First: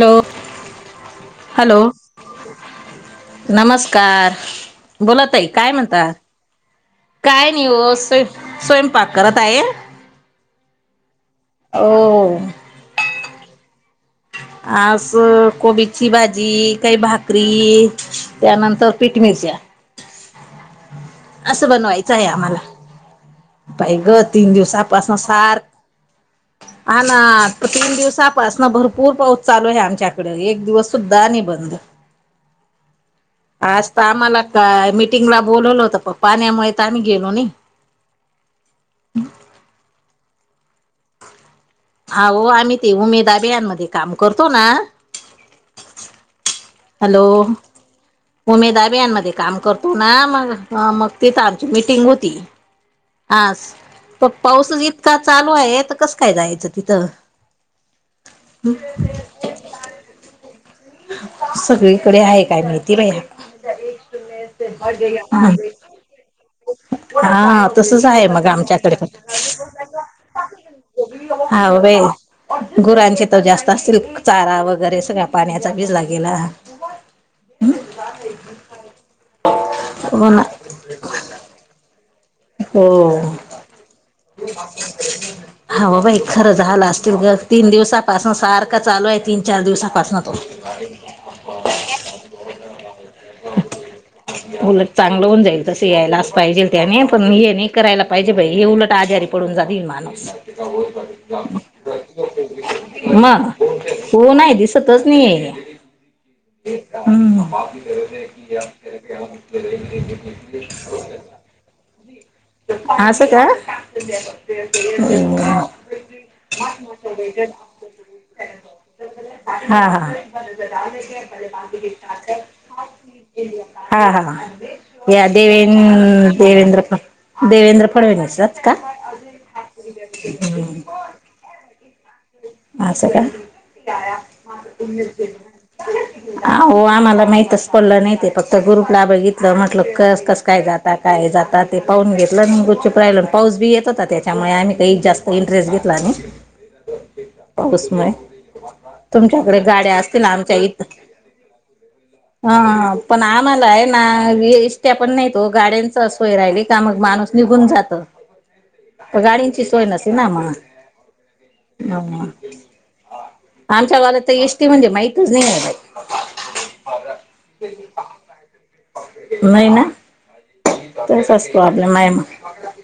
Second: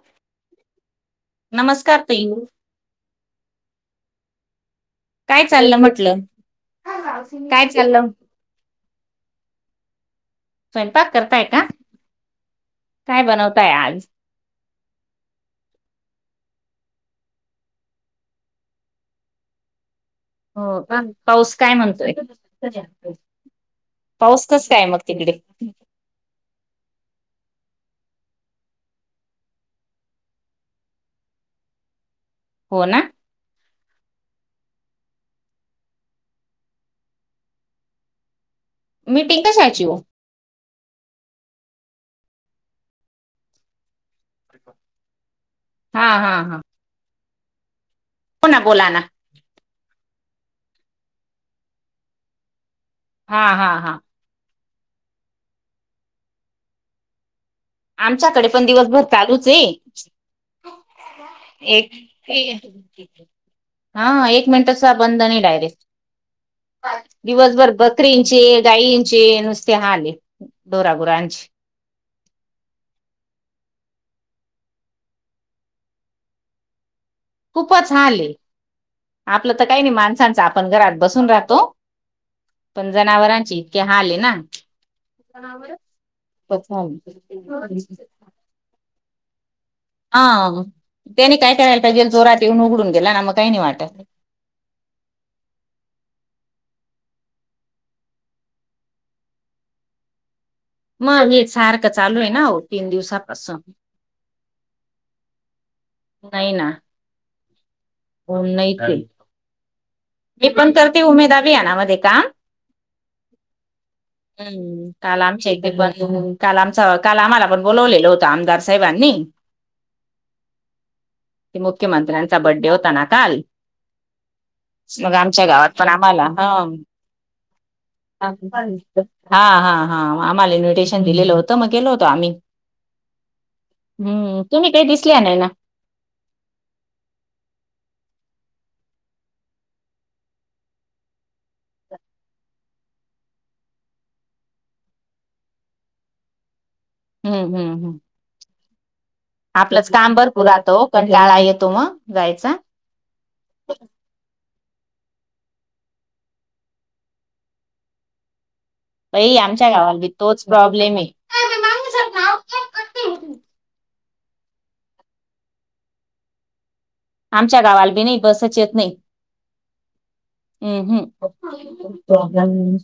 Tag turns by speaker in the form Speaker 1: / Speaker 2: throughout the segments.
Speaker 1: Hello hello
Speaker 2: नमस्कार ताई
Speaker 1: नमस्कार बोला ताई काय
Speaker 2: चाललं
Speaker 1: म्हणतात
Speaker 2: म्हटलं
Speaker 1: काय नाही वो. स्वय स्वयंपाक करत आहे.
Speaker 2: स्वयंपाक करताय का?
Speaker 1: हो
Speaker 2: काय बनवताय आज?
Speaker 1: आज कोबीची भाजी काही भाकरी त्यानंतर पीठ मिरच्या
Speaker 2: हो का पाऊस
Speaker 1: असं
Speaker 2: काय म्हणतोय.
Speaker 1: बनवायचं आहे आम्हाला पाहि ग
Speaker 2: पाऊस
Speaker 1: तीन
Speaker 2: कस काय मग
Speaker 1: दिवसापासन
Speaker 2: तिकडे?
Speaker 1: सार हा ना तीन दिवसापासनं भरपूर पाऊस चालू आहे आमच्याकडे एक दिवस सुद्धा नाही बंद.
Speaker 2: हो ना
Speaker 1: आज तर आम्हाला का मीटिंगला बोलवलं होत प पाण्यामुळे तर आम्ही गेलो नाई.
Speaker 2: मीटिंग कशाची ओ
Speaker 1: आहो आम्ही ते उमेद बभियानमध्ये काम करतो ना
Speaker 2: हा हा हा
Speaker 1: हॅलो
Speaker 2: हो ना
Speaker 1: उमेद
Speaker 2: बोला ना
Speaker 1: अभियानमध्ये काम करतो ना मग ह मग तिथं आमची मीटिंग होती
Speaker 2: हा
Speaker 1: आज
Speaker 2: हा हा
Speaker 1: प पाऊस इतका चालू आहे तर कसं काय जायचं तिथं
Speaker 2: आमच्याकडे पण दिवसभर चालूच आहे एक
Speaker 1: सगळीकडे आहे काय माहिती बाई
Speaker 2: [inaudible] हा एक मिनिटं सुद्धा बंद नाही डायरेक्ट
Speaker 1: हा
Speaker 2: दिवसभर
Speaker 1: तसच आहे
Speaker 2: बकरींचे
Speaker 1: मग आमच्याकडे
Speaker 2: गायींचे
Speaker 1: पण
Speaker 2: नुसते हाल आहेत ढोरागुरांचे
Speaker 1: हा ओ बाई गुरांचे तर जास्त असल क चारा वगैरे सगळ्या पाण्यात तर भिजला गेला
Speaker 2: खूपच हाल हे आपलं तर काय नाही
Speaker 1: हो ना
Speaker 2: माणसांचं आपण घरात बसून राहतो
Speaker 1: हो
Speaker 2: पण जनावरांची इतके हाल आहे ना
Speaker 1: हा ब बाई खरं झालं असतील ग तीन दिवसापासून सारखं चालू आहे तीन चार दिवसात
Speaker 2: हा त्याने काय कारायला पाहिजेल जोरात येऊन उघडून गेला ना मग काही नाही वाटत
Speaker 1: उलट चांगलं होऊन जाईल तस यायलाच पाहिजे त्याने. पण हे नाही करायला पाहिजे बाई हे उलट आजारी पडून जातील माणूस.
Speaker 2: मग एक सारखं चालू आहे ना हो तीन दिवसापासून.
Speaker 1: मग हो नाही दिसतच नाही हेज्यात
Speaker 2: नाही ना.
Speaker 1: हम्
Speaker 2: हो नाही ते मी पण करते उमेद अभियाना मध्ये काम
Speaker 1: असं का
Speaker 2: हम्म काल आमच्या इथे ब काल आमच्या काल आम्हाला पण बोलावलेललं होतं आमदार साहेबांनी
Speaker 1: हा हा
Speaker 2: ते मुख्यमंत्र्यांचा बड्डे होता ना काल
Speaker 1: हा हा
Speaker 2: मग
Speaker 1: या
Speaker 2: आमच्या
Speaker 1: देवे
Speaker 2: गावात पण आम्हाला हा
Speaker 1: देवेंद्र देवेंद्र
Speaker 2: हा
Speaker 1: फडणवीसच का
Speaker 2: तम गेलो होतो आम्ही
Speaker 1: असं का
Speaker 2: हम्म तुम्ही काही दिसल्या नाही ना
Speaker 1: हो आम्हाला माहितच पडलं नाही ते फक्त ग्रुपला बघितलं म्हटलं कस कस काय जात. ता जाता ते पाहून घेतलं गुपचूप राहिला पाऊस बी येत होता त्याच्यामुळे आम्ही काही जास्त तर इंटरेस्ट घेतला नाही
Speaker 2: हम्म हम्म हम्म
Speaker 1: उसमय तुमच्याकडे
Speaker 2: आपलंच
Speaker 1: गाड्या
Speaker 2: काम
Speaker 1: असतील
Speaker 2: भरपूर
Speaker 1: आमच्या
Speaker 2: राहतो
Speaker 1: इथं
Speaker 2: कंटाळा येतो मग जायचा.
Speaker 1: हा पण आम्हाला आहे ना एस्ट्या पण नाही हो गाड्यांच सोय राहिली का मग माणूस निघून जातं
Speaker 2: बाई आमच्या गावाला भी तोच प्रॉब्लेम आहे
Speaker 1: हो आमच्या गावाला तर एसटी म्हणजे माहितच नाही बाई
Speaker 2: आमच्या गावाला बी नाही बसच येत नाही
Speaker 1: बाई नाही ना
Speaker 2: हम
Speaker 1: तोच असतो आपल्या माय
Speaker 2: हम्म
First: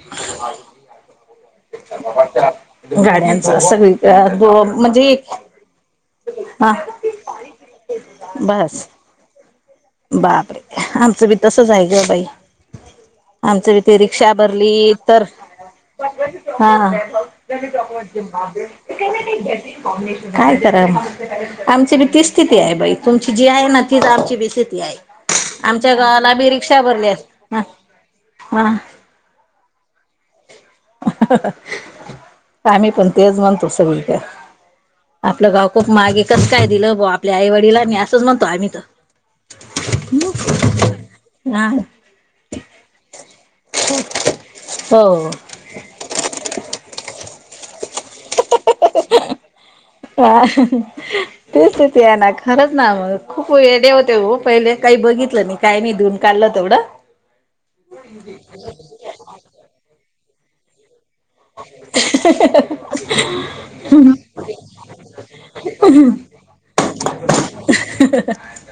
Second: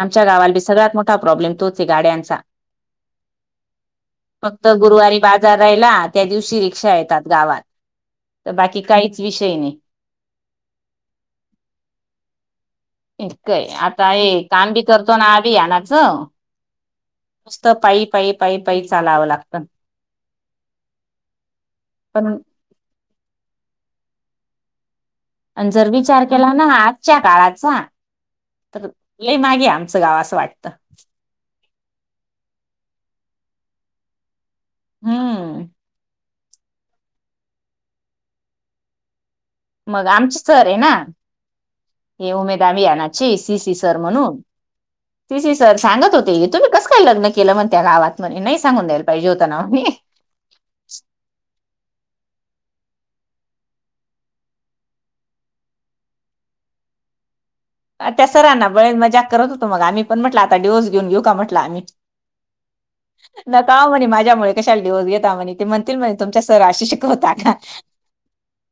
Speaker 2: आमच्या गावाला भी सगळ्यात मोठा प्रॉब्लेम गाड्यांचा
Speaker 1: गाड्यांचा सगळी दो
Speaker 2: फक्त
Speaker 1: म्हणजे
Speaker 2: गुरुवारी बाजार राहिला त्या दिवशी
Speaker 1: हा
Speaker 2: रिक्षा येतात गावात तर बाकी
Speaker 1: बस
Speaker 2: काहीच विषय नाही
Speaker 1: बापरे आमचं बी तसच आहे ग बाई
Speaker 2: इतकंय
Speaker 1: आमच इथे
Speaker 2: आता
Speaker 1: रिक्षा
Speaker 2: हे काम
Speaker 1: भरली
Speaker 2: बी करतो
Speaker 1: तर
Speaker 2: ना अभियानाचं
Speaker 1: हा
Speaker 2: नुसतं पायी पायी पायी पायी चालावं लागतं
Speaker 1: काय आमची भी तीच
Speaker 2: पण
Speaker 1: स्थिती ती आहे बाई तुमची जी आहे ना तीच आमची बी स्थिती आहे
Speaker 2: आणि जर
Speaker 1: आमच्या
Speaker 2: विचार
Speaker 1: गावाला बी
Speaker 2: केला ना
Speaker 1: रिक्षा भरली
Speaker 2: आजच्या
Speaker 1: आहे
Speaker 2: काळाचा
Speaker 1: हा
Speaker 2: तर लय मागे आमचं गाव असं वाटतं
Speaker 1: आम्ही पण तेच म्हणतो, सगळी कर. आपलं
Speaker 2: हम्म
Speaker 1: गाव खूप मागे. कसं काय दिलं बुवा आपल्या आईवडीलांनी, असंच म्हणतो आम्ही तर.
Speaker 2: मग, आमचीच चर आहे ना?
Speaker 1: हा.
Speaker 2: हे उमेद आभियानाची, सी सी सर म्हणून.
Speaker 1: हो
Speaker 2: सी सी सर सांगत होते, तुम्ही कसं काय लग्न केलं म्हण त्या गावात म्हणे, नाही सांगून द्यायला पाहिजे हो ना म्हणे
Speaker 1: हा. तेचते ते आहे ना, खरंच ना खूप वेडे होते हो पहिले. काही बघितलं नाही काय नाही धुऊन काढलं तेवढं.
Speaker 2: आणि त्या सरांना पण बळेच मजाक करत होतो. मग आम्ही पण म्हटलं, आता डिव्होर्स घेऊन, घेऊ का म्हट आम्ही नका ओ म्हणे, माझ्यामुळे कशाला डिवोर्स घेता म्हणे ते म्हणतील म्हणे तुमचे सर असे शिकवता का?
Speaker 1: हं ह हा हा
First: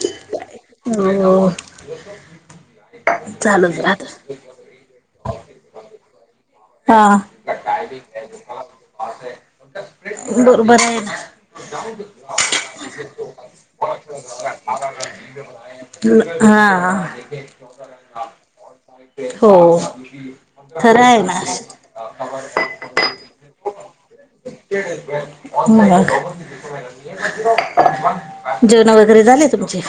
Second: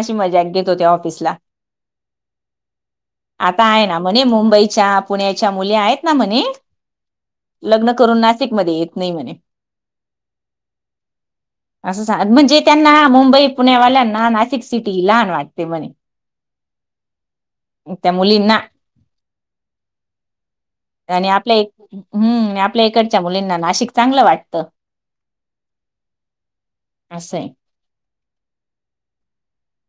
Speaker 2: अशी मजाक घेत होते, ऑफिसला.
Speaker 1: हो
Speaker 2: आता
Speaker 1: चालूच
Speaker 2: आहे ना
Speaker 1: राहत
Speaker 2: म्हणे. मुंबईच्या, पुण्याच्या मुली आहेत ना म्हणे
Speaker 1: हा.
Speaker 2: लग्न करून नाशिकमध्ये, येत नाही म्हणे.
Speaker 1: मग काय, फ्रेश बरोबर आहे ना.
Speaker 2: असं सांग म्हणजे त्यांना मुंबई -पुण्यावाल्यांना, नाशिक सिटी लहान वाटते म्हणे.
Speaker 1: [inaudible] हां
Speaker 2: त्या मुलींना
Speaker 1: हो. खरं आहे ना.
Speaker 2: हम्म्, आपल्या इकडच्या मुलींना नाशिक चांगलं वाटतं.
Speaker 1: [unintelligible] हम्म्, [unintelligible]
Speaker 2: असं आहे.
Speaker 1: जेवणं वगैरे, झाले तुमचे?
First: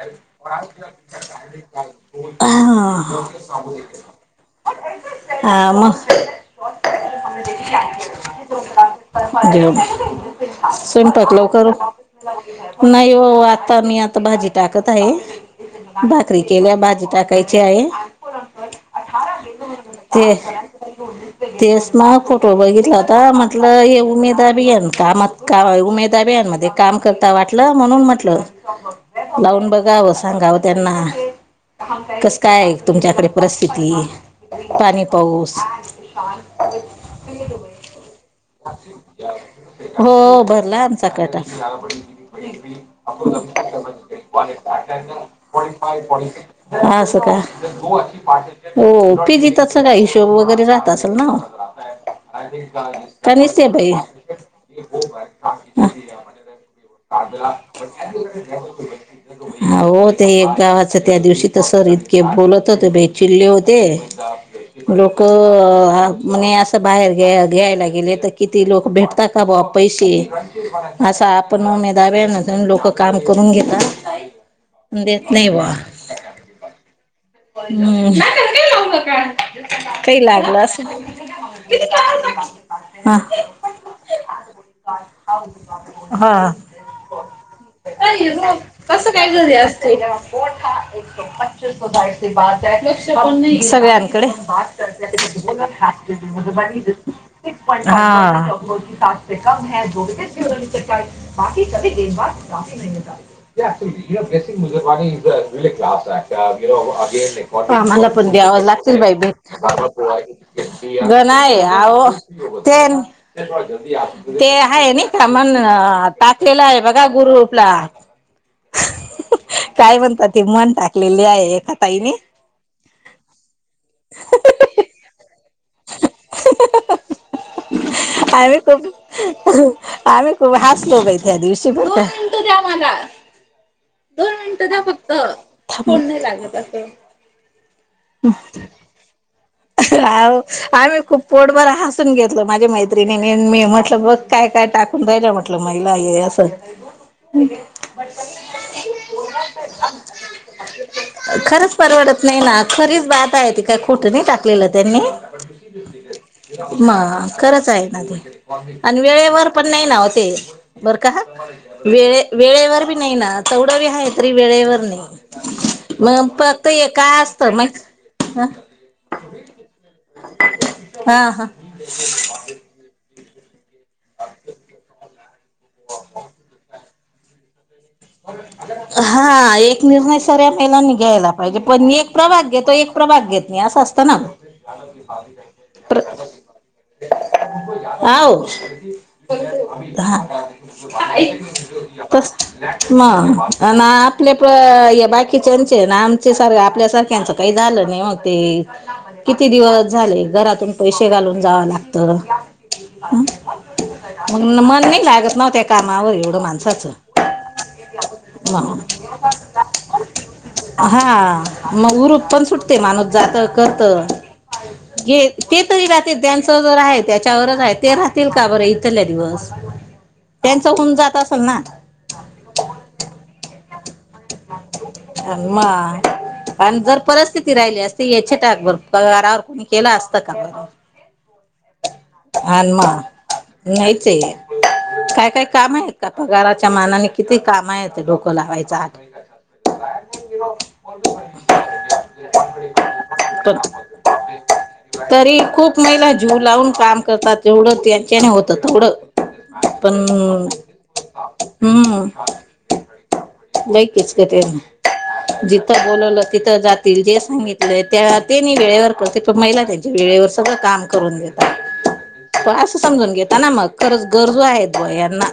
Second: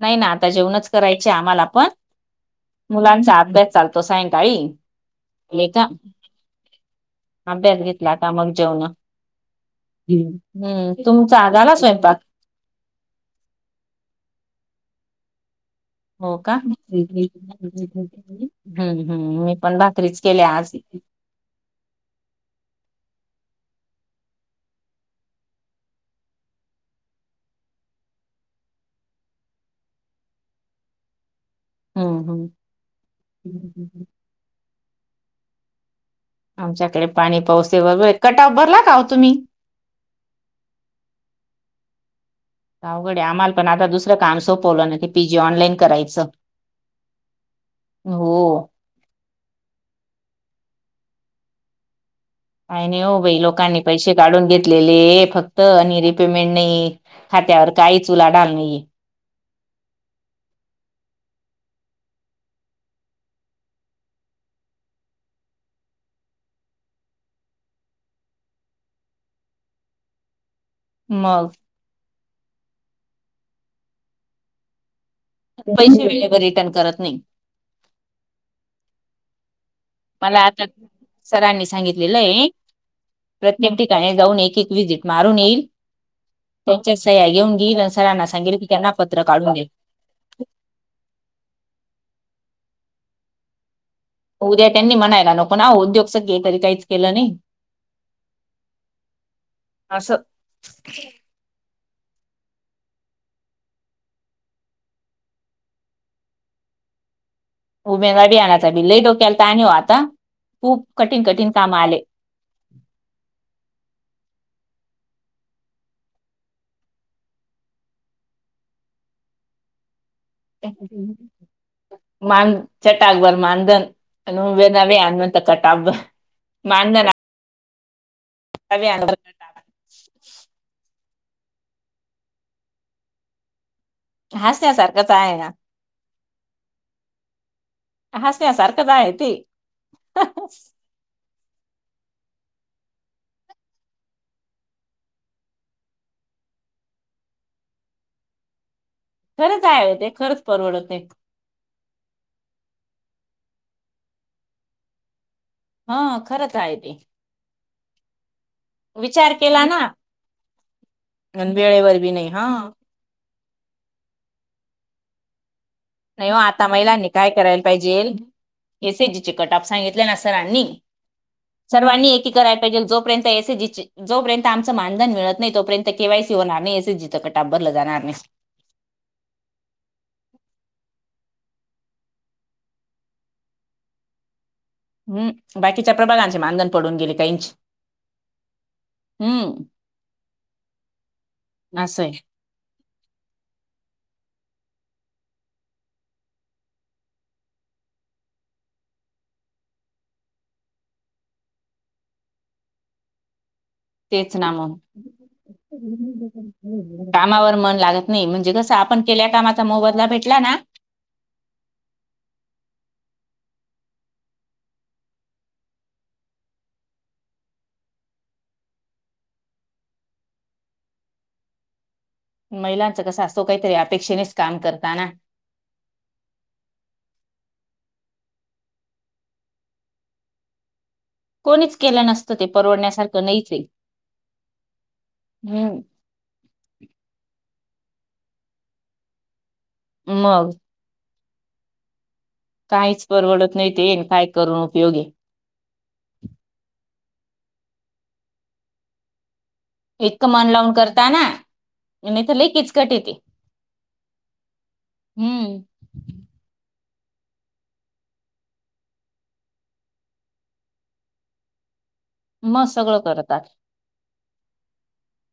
Speaker 2: नाही ना, आता जेवणंच करायचे आम्हाला पण.
Speaker 1: हा
Speaker 2: मुलांचा अभ्यास चालत तस हायना ताई,
Speaker 1: हा
Speaker 2: येता.
Speaker 1: मग
Speaker 2: अभ्यास घेतला आता, मग जेवणं.
Speaker 1: जेवलो.
Speaker 2: जेवण.
Speaker 1: स्वयंपाक लवकर नाही हो आता, मी आता भाजी टाकत आहे.
Speaker 2: हो,
Speaker 1: भाकरी
Speaker 2: का?
Speaker 1: केल्या भाजी
Speaker 2: [unintelligible]
Speaker 1: टाकायची आहे
Speaker 2: हम्म्.. हम. मी पण भाकरीच
Speaker 1: ते
Speaker 2: केल्या आज.
Speaker 1: तेच ना फोटो बघितला होता म्हटलं, हे उमेद अभियाना कामात. का उमेद अभियानमध्ये काम करता वाटलं, म्हणून म्हंटलं. लावून बघावं, सांगावं त्यांना.
Speaker 2: हम्म
Speaker 1: कसं कायं तुमच्याकडे परिस्थिती,
Speaker 2: हम्म
Speaker 1: ऊन, पाणी-पाऊस?
Speaker 2: आमच्याकडे पाणी पाऊस [unintelligible] कट ऑफ भरला का हो तुम्ही?
Speaker 1: हो, भरला आमचा कट ऑफ.
Speaker 2: अवघड आहे आम्हाला पण आता दुसरं काम सोपवलं ना ते पीजी ऑनलाईन करायचं
Speaker 1: [unintelligible] असं का?
Speaker 2: हो
Speaker 1: हो, पीजी तच सगळा हिशोब वगैरे राहत असेल ना?
Speaker 2: काही नाही हो
Speaker 1: का
Speaker 2: बाई
Speaker 1: नसते
Speaker 2: लोकांनी पैसे
Speaker 1: बाहेर?
Speaker 2: काढून घेतलेले हे फक्त आणि रिपेमेंट नाही. खात्यावर काहीच उलाढाल नाही.
Speaker 1: आहो.. ते एक गावाचं त्या दिवशी ते सर इतके बोलत होते बाई चिडले होते. [unintelligible] लोकं हा म्हणे असं बाहेर घ्यायला गेले तर, किती लोकं भेटतात? का बुवा पैसे असा
Speaker 2: मग
Speaker 1: आपणहून [unintelligible] लोकं काम करून घेतात. देत नाही. बा
Speaker 2: पैसे वेळेवर रिटर्न करत नाही.
Speaker 1: [inaudible] काही
Speaker 2: मला
Speaker 1: लागलं
Speaker 2: आता
Speaker 1: असण.
Speaker 2: सरांनी
Speaker 1: हा [unintelligible]
Speaker 2: एकम ठिकाणी जाऊन एक एक व्हिजिट मारून येईल.
Speaker 1: हा
Speaker 2: त्यांच्या सह्या घेऊन गेईल सरांना सांगेल की त्यांना पत्र काढून देईल.
Speaker 1: [inaudible] [unintelligible] [inaudible]
Speaker 2: उद्या त्यांनी म्हणायला नको ना
Speaker 1: कम
Speaker 2: उद्योग सगळे तरी काहीच केलं
Speaker 1: है
Speaker 2: नाही
Speaker 1: दोगटे
Speaker 2: असं
Speaker 1: बाकी की [unintelligible] [inaudible] आम्हाला
Speaker 2: उमेदा
Speaker 1: पण द्याव
Speaker 2: बियाणाचा बी
Speaker 1: लागतील
Speaker 2: लई
Speaker 1: बाई भेट
Speaker 2: डोक्याला ताण हो आता खूप कठीण कठीण
Speaker 1: गणय
Speaker 2: काम आले.
Speaker 1: आह - [inaudible] टेन- ते आहे नि का मण टाकलेलं आहे, बघा ग्रुपला-
Speaker 2: [inaudible]
Speaker 1: काय म्हणतात ती म्हण टाकलेली आहे एका ताईने.
Speaker 2: मांन चटाग बर मानधन अन् [unintelligible] चटाब मानधन
Speaker 1: आणि तो आम्ही खूप हसलो बाई त्या दिवशी बरं का. दोन मिनिटं द्या
Speaker 2: हसण्यासारखंच
Speaker 1: फक्त
Speaker 2: आहे ना
Speaker 1: थापून नाही लागत अस.
Speaker 2: तवाय ते
Speaker 1: आ हो आम्ही खूप पोट बर हासून घेतलं माझ्या मैत्रिणी मी म्हटलं बघ काय काय टाकून राहिलं म्ह आपलं महिला हे असं‌
Speaker 2: खरंच आहे ते खरंच परवडतयं.
Speaker 1: खरंच परवडत नाही ना खरीच बात आहे, ती काय खोटी नाय टाकलेलं त्यांनी
Speaker 2: हा खरंच आहे
Speaker 1: म
Speaker 2: ते
Speaker 1: खरंच हाय ना ते. आणि
Speaker 2: विचार
Speaker 1: वेळेवर
Speaker 2: केला
Speaker 1: पण नाय ना ओ ते, बर का
Speaker 2: आणि वेळेवर बी
Speaker 1: वेळे
Speaker 2: नाही हा.
Speaker 1: वेळेवर बी नाय ना तेवढं बी हाय तरी वेळेवर नाइ. मग
Speaker 2: नाही हो
Speaker 1: फक्त
Speaker 2: आता
Speaker 1: एका असत मग
Speaker 2: ए सी जी चे कटाप सांगितलं ना सरांनी
Speaker 1: हा हा
Speaker 2: सर्वांनी एक कराय पायजेल जोपर्यंत ए सी जी ची जोपर्यंत आमचं मानधन मिळत नाय तोपर्यंत केवायसी होणार नाय एस एस जी चं कटाप भरलं जाणार नाय.
Speaker 1: हा एक निर्णय सऱ्या महिलांनी घ्यायला पायजे, पण मी एक प्रभाग घेतो एक प्रभाग घेत नाइ असं असतं ना.
Speaker 2: हम्म बाकीच्या प्रबलांचे मानधन पडून गेले काहींची
Speaker 1: आ ओ हां
Speaker 2: असं आहे
Speaker 1: कसं म अन आपल्या प हे बाकीच्याचे ना आमचे सार आपल्या सारख्यांच काय झालं नाही ओ ते किती दिवस झाले घरातून पैशे घालून जावं लागत ह.
Speaker 2: तेच
Speaker 1: मग
Speaker 2: ना
Speaker 1: मन नाय लागत नव त्या कामावर एवढं माणसाचं
Speaker 2: कामावर मन लागत नाइ म्हणजे कसं
Speaker 1: मग
Speaker 2: आपण केल्या कामाचा मोबदला भेटला ना
Speaker 1: हा मग उरूप पण सुटते माणूस जात करत घे ते तरी राहतील त्यांचं जर आहे त्याच्यावरच आहे ते राहतील का बरं इथल्या दिवस
Speaker 2: [inaudible]
Speaker 1: त्यांचं होऊन जात असल ना. [inaudible]
Speaker 2: महिलांचं कसं असतो कायतरी अपेक्षेनेच काम करता ना.
Speaker 1: आण म. आन जर परिस्थिती राहिली असते, या छीटाकभर पगारावर कोणी केलं असतं का मग?
Speaker 2: कोणीच केला न
Speaker 1: आन म नायचये काय काय काम
Speaker 2: हम्म
Speaker 1: आहेत. का पगाराच्या मानाने किती काम आहेत डोकं लावायचं आ [inaudible]
Speaker 2: मग काहीच परवडत नाय तेन काय करून उपयोग हे.
Speaker 1: तरी खूप खूप महिला जीव लावून काम करतात तेवढं त्यांच्याने होतं तेवढं पण
Speaker 2: इतकं मन लावून करता ना
Speaker 1: हम्म.
Speaker 2: नाही तर लई किचकट येते
Speaker 1: लई किचकट ये
Speaker 2: हम्म
Speaker 1: जिथं बोलवलं तिथं जातील जे सांगितलंय त्या तेनी वेळेवर करते, पण महिला त्यांच्या वेळेवर सगळं काम करून घेतात. त
Speaker 2: मग
Speaker 1: असं
Speaker 2: सगळं
Speaker 1: समजून
Speaker 2: करतात
Speaker 1: घेताना मग खरंच गरजू आहेत ब यांना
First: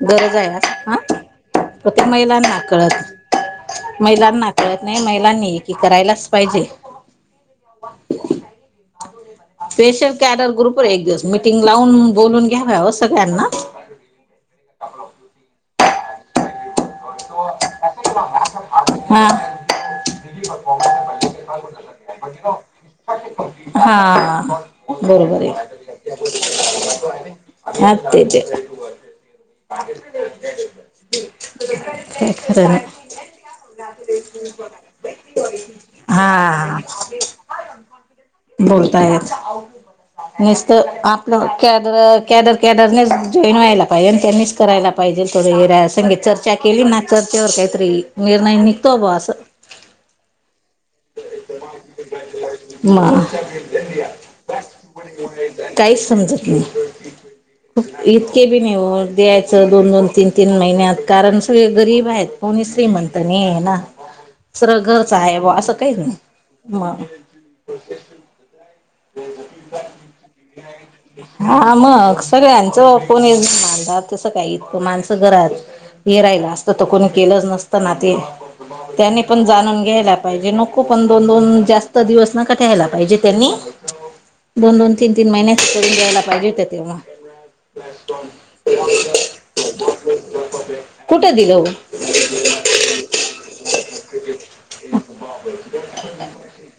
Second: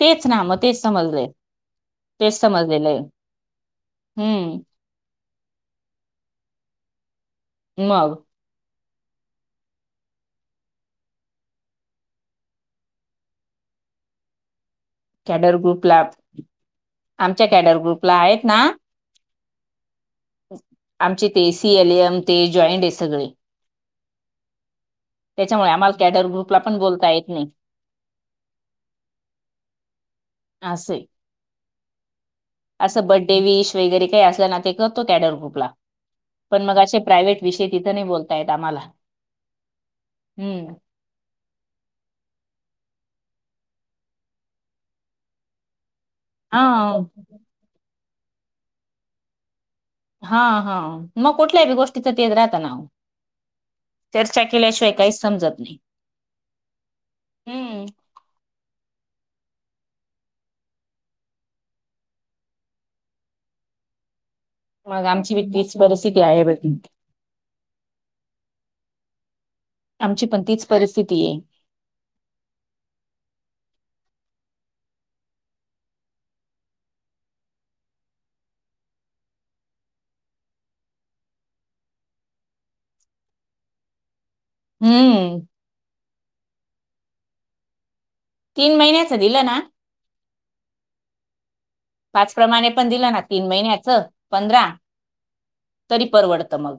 Speaker 2: तेच
Speaker 1: गरज
Speaker 2: ना मग
Speaker 1: आहे
Speaker 2: तेच
Speaker 1: हं
Speaker 2: समजले
Speaker 1: तर ते महिला
Speaker 2: तेच
Speaker 1: ना
Speaker 2: समजलेलं
Speaker 1: कळत
Speaker 2: आहे
Speaker 1: महिलांना
Speaker 2: हम्म
Speaker 1: कळत नाही, महिलांनी एकी करायलाच पाहिजे.
Speaker 2: मग
Speaker 1: स्पेशल कॅरर ग्रुप र एक दिवस मिटिंग लावून बोलून घ्याव्या सगळ्यांना
Speaker 2: कॅडर ग्रुपला आमच्या कॅडर ग्रुपला आहेत ना,
Speaker 1: [unintelligible] [inaudible] हा
Speaker 2: आमचे ते सीएलएम ते जॉईंट आहे सगळे
Speaker 1: हा बरोबर आहे.
Speaker 2: त्याच्यामुळे आम्हाला कॅडर ग्रुपला पण बोलता येत नाही
Speaker 1: हगतेचे
Speaker 2: असे
Speaker 1: खरं नाही
Speaker 2: असं बड्डे विश वगैरे काही असल्या ना ते करतो त्या कॅडर ग्रुपला पण
Speaker 1: हा
Speaker 2: मगाशी प्रायव्हेट विषयी तिथं नाही बोलता येत आम्हाला
Speaker 1: निसत
Speaker 2: हम्म
Speaker 1: आपलं कॅदर कॅदर कॅदरनेच जॉईन व्हायला पाहिजे, आणि त्यांनीच करायला पाहिजेल. थोड हरा संग चर्चा केली ना,
Speaker 2: हा
Speaker 1: चर्चे वर काहितर निर्णय निघतो बुवा असं
Speaker 2: हा हा मग कुठल्या बी गोष्टीच तेज राहत ना.
Speaker 1: मग
Speaker 2: चर्चा केल्याशिवाय काहीच समजत नाही.
Speaker 1: काहीच समजत
Speaker 2: हम्म.
Speaker 1: ते बी नाही होऊ द्यायचं, दोन दोन-दोन, तीन-तीन महिन्यात कारण सगळे गरीब आहेत. कोणी श्रीमंत नाही आहे ना. सरळ
Speaker 2: मग
Speaker 1: घरच
Speaker 2: आमची
Speaker 1: आहे
Speaker 2: व
Speaker 1: बा असं
Speaker 2: तीच
Speaker 1: काहीच नाही
Speaker 2: परिस्थिती आहे बर ती
Speaker 1: [inaudible]
Speaker 2: आमची पण तीच परिस्थिती आहे.
Speaker 1: हा मग सगळ्यांचं कोण माणत तसं काही इ माणसं घरात हे राहिला असत, तर कोणी केलंच नसतं ना ते त्यांनी पण जाणून घ्यायला पाहिजे. नक दोन- दोन जास्त दिवसला पाहिजे त्यांनी दोन-दोन, तीन-तीन
Speaker 2: हम्म
Speaker 1: महि करून द्यायला पाहिजे होतं, त्यांनी
Speaker 2: तीन महिन्याचं दिलं ना
Speaker 1: कुठे दिलं. ओ
Speaker 2: पाच प्रमाणे पण दिलं ना, तीन महिन्याचं पंधरा तरी परवडतं मग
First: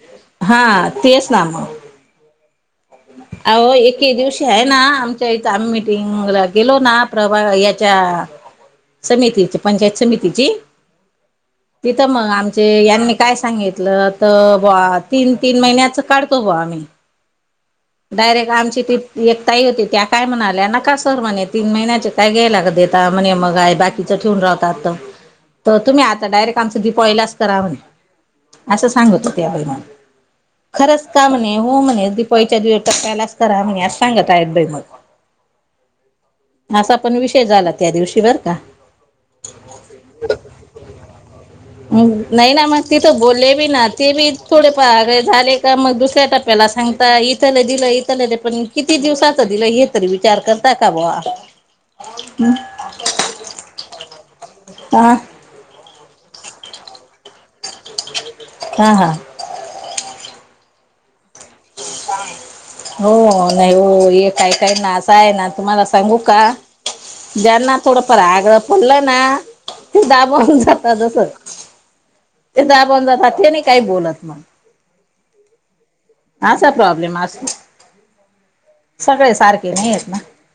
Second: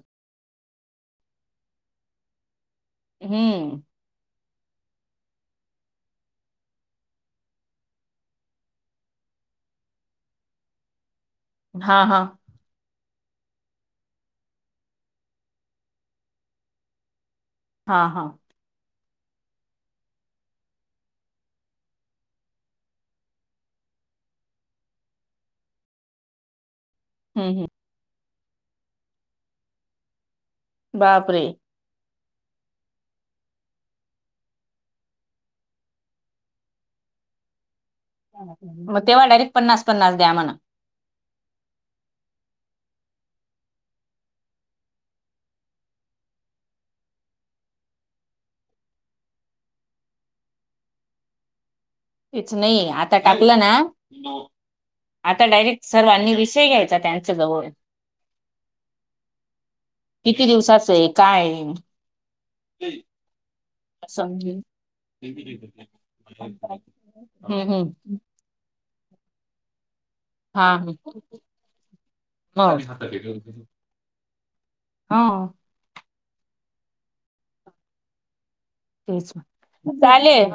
Speaker 1: हा तेच सांग. आहो
Speaker 2: हम्म
Speaker 1: एक ऐके दिवशी आहे ना आमच्या इथ आम्ही मिटिंगला गेलो ना प्रभा याच्या समितीची, पंचायत समितीची
Speaker 2: हा
Speaker 1: तिथं
Speaker 2: हा
Speaker 1: मग आम म्हणजे यांनी काय सांगितलं तर बुवा तीन-तीन महिन्याच काढतो बुवा आम्ही
Speaker 2: हा हा
Speaker 1: डायरेक्ट आमची ती एक ताई होती त्या काय म्हणाल्या नका सर म्हणे तीन महिन्याचे काय घ्यायला का देता, म्हणे मगय बाकी तसून राहतात तर, तुम्ही आता डायरेक्ट आमचं दिपवलीलाच
Speaker 2: हम्म हम्म
Speaker 1: करावं असं, सांगत होत्या बाई मला खरंच का
Speaker 2: बापरे.
Speaker 1: म्हणे हो म्हणे दिपवाळीच्या दीड टप्प्यालाच करा म्हणे अस सांगत आहेत बाई मग असा पण विषय झाला त्या दिवशी बरं का
Speaker 2: मग तेव्हा डायरेक्ट पन्नास-पन्नास द्या म्हणा.
Speaker 1: नाही ना, मग तिथं बोलले बी ना ते बी थोडे फार झाले. का मग, दूसऱ्या टप्प्याला सांगता येईल. त्यानं दिलं इथलेले, पण किती दिवसाचं दिलं? हे तरी विचार करता का बुवा?
Speaker 2: हेच नाही, आता टाकलं ना
Speaker 1: आ?
Speaker 2: आता डायरेक्ट सर्वांनी, विषय घ्यायचा त्यांच्या जवळ.
Speaker 1: हा, हा.
Speaker 2: किती दिवसाचं आहे? काय?
Speaker 1: हो.., नाही हो.
Speaker 2: असं.
Speaker 1: हे काही
Speaker 2: हम्म
Speaker 1: काही नां, असं आहे ना तुम्हाला सांगू का? ज्यांना
Speaker 2: हम्म.
Speaker 1: थोडंफार आग्रह पडलं ना, ते दा बनुन
Speaker 2: हा हो.
Speaker 1: जातात असं. ते
Speaker 2: हो
Speaker 1: दाबून जातात ते नाही काही बोलत मग.
Speaker 2: हा.
Speaker 1: असा प्रॉब्लेम असतो, सगळे
Speaker 2: तेच
Speaker 1: सारखे नाही येत ना?
Speaker 2: चालेल.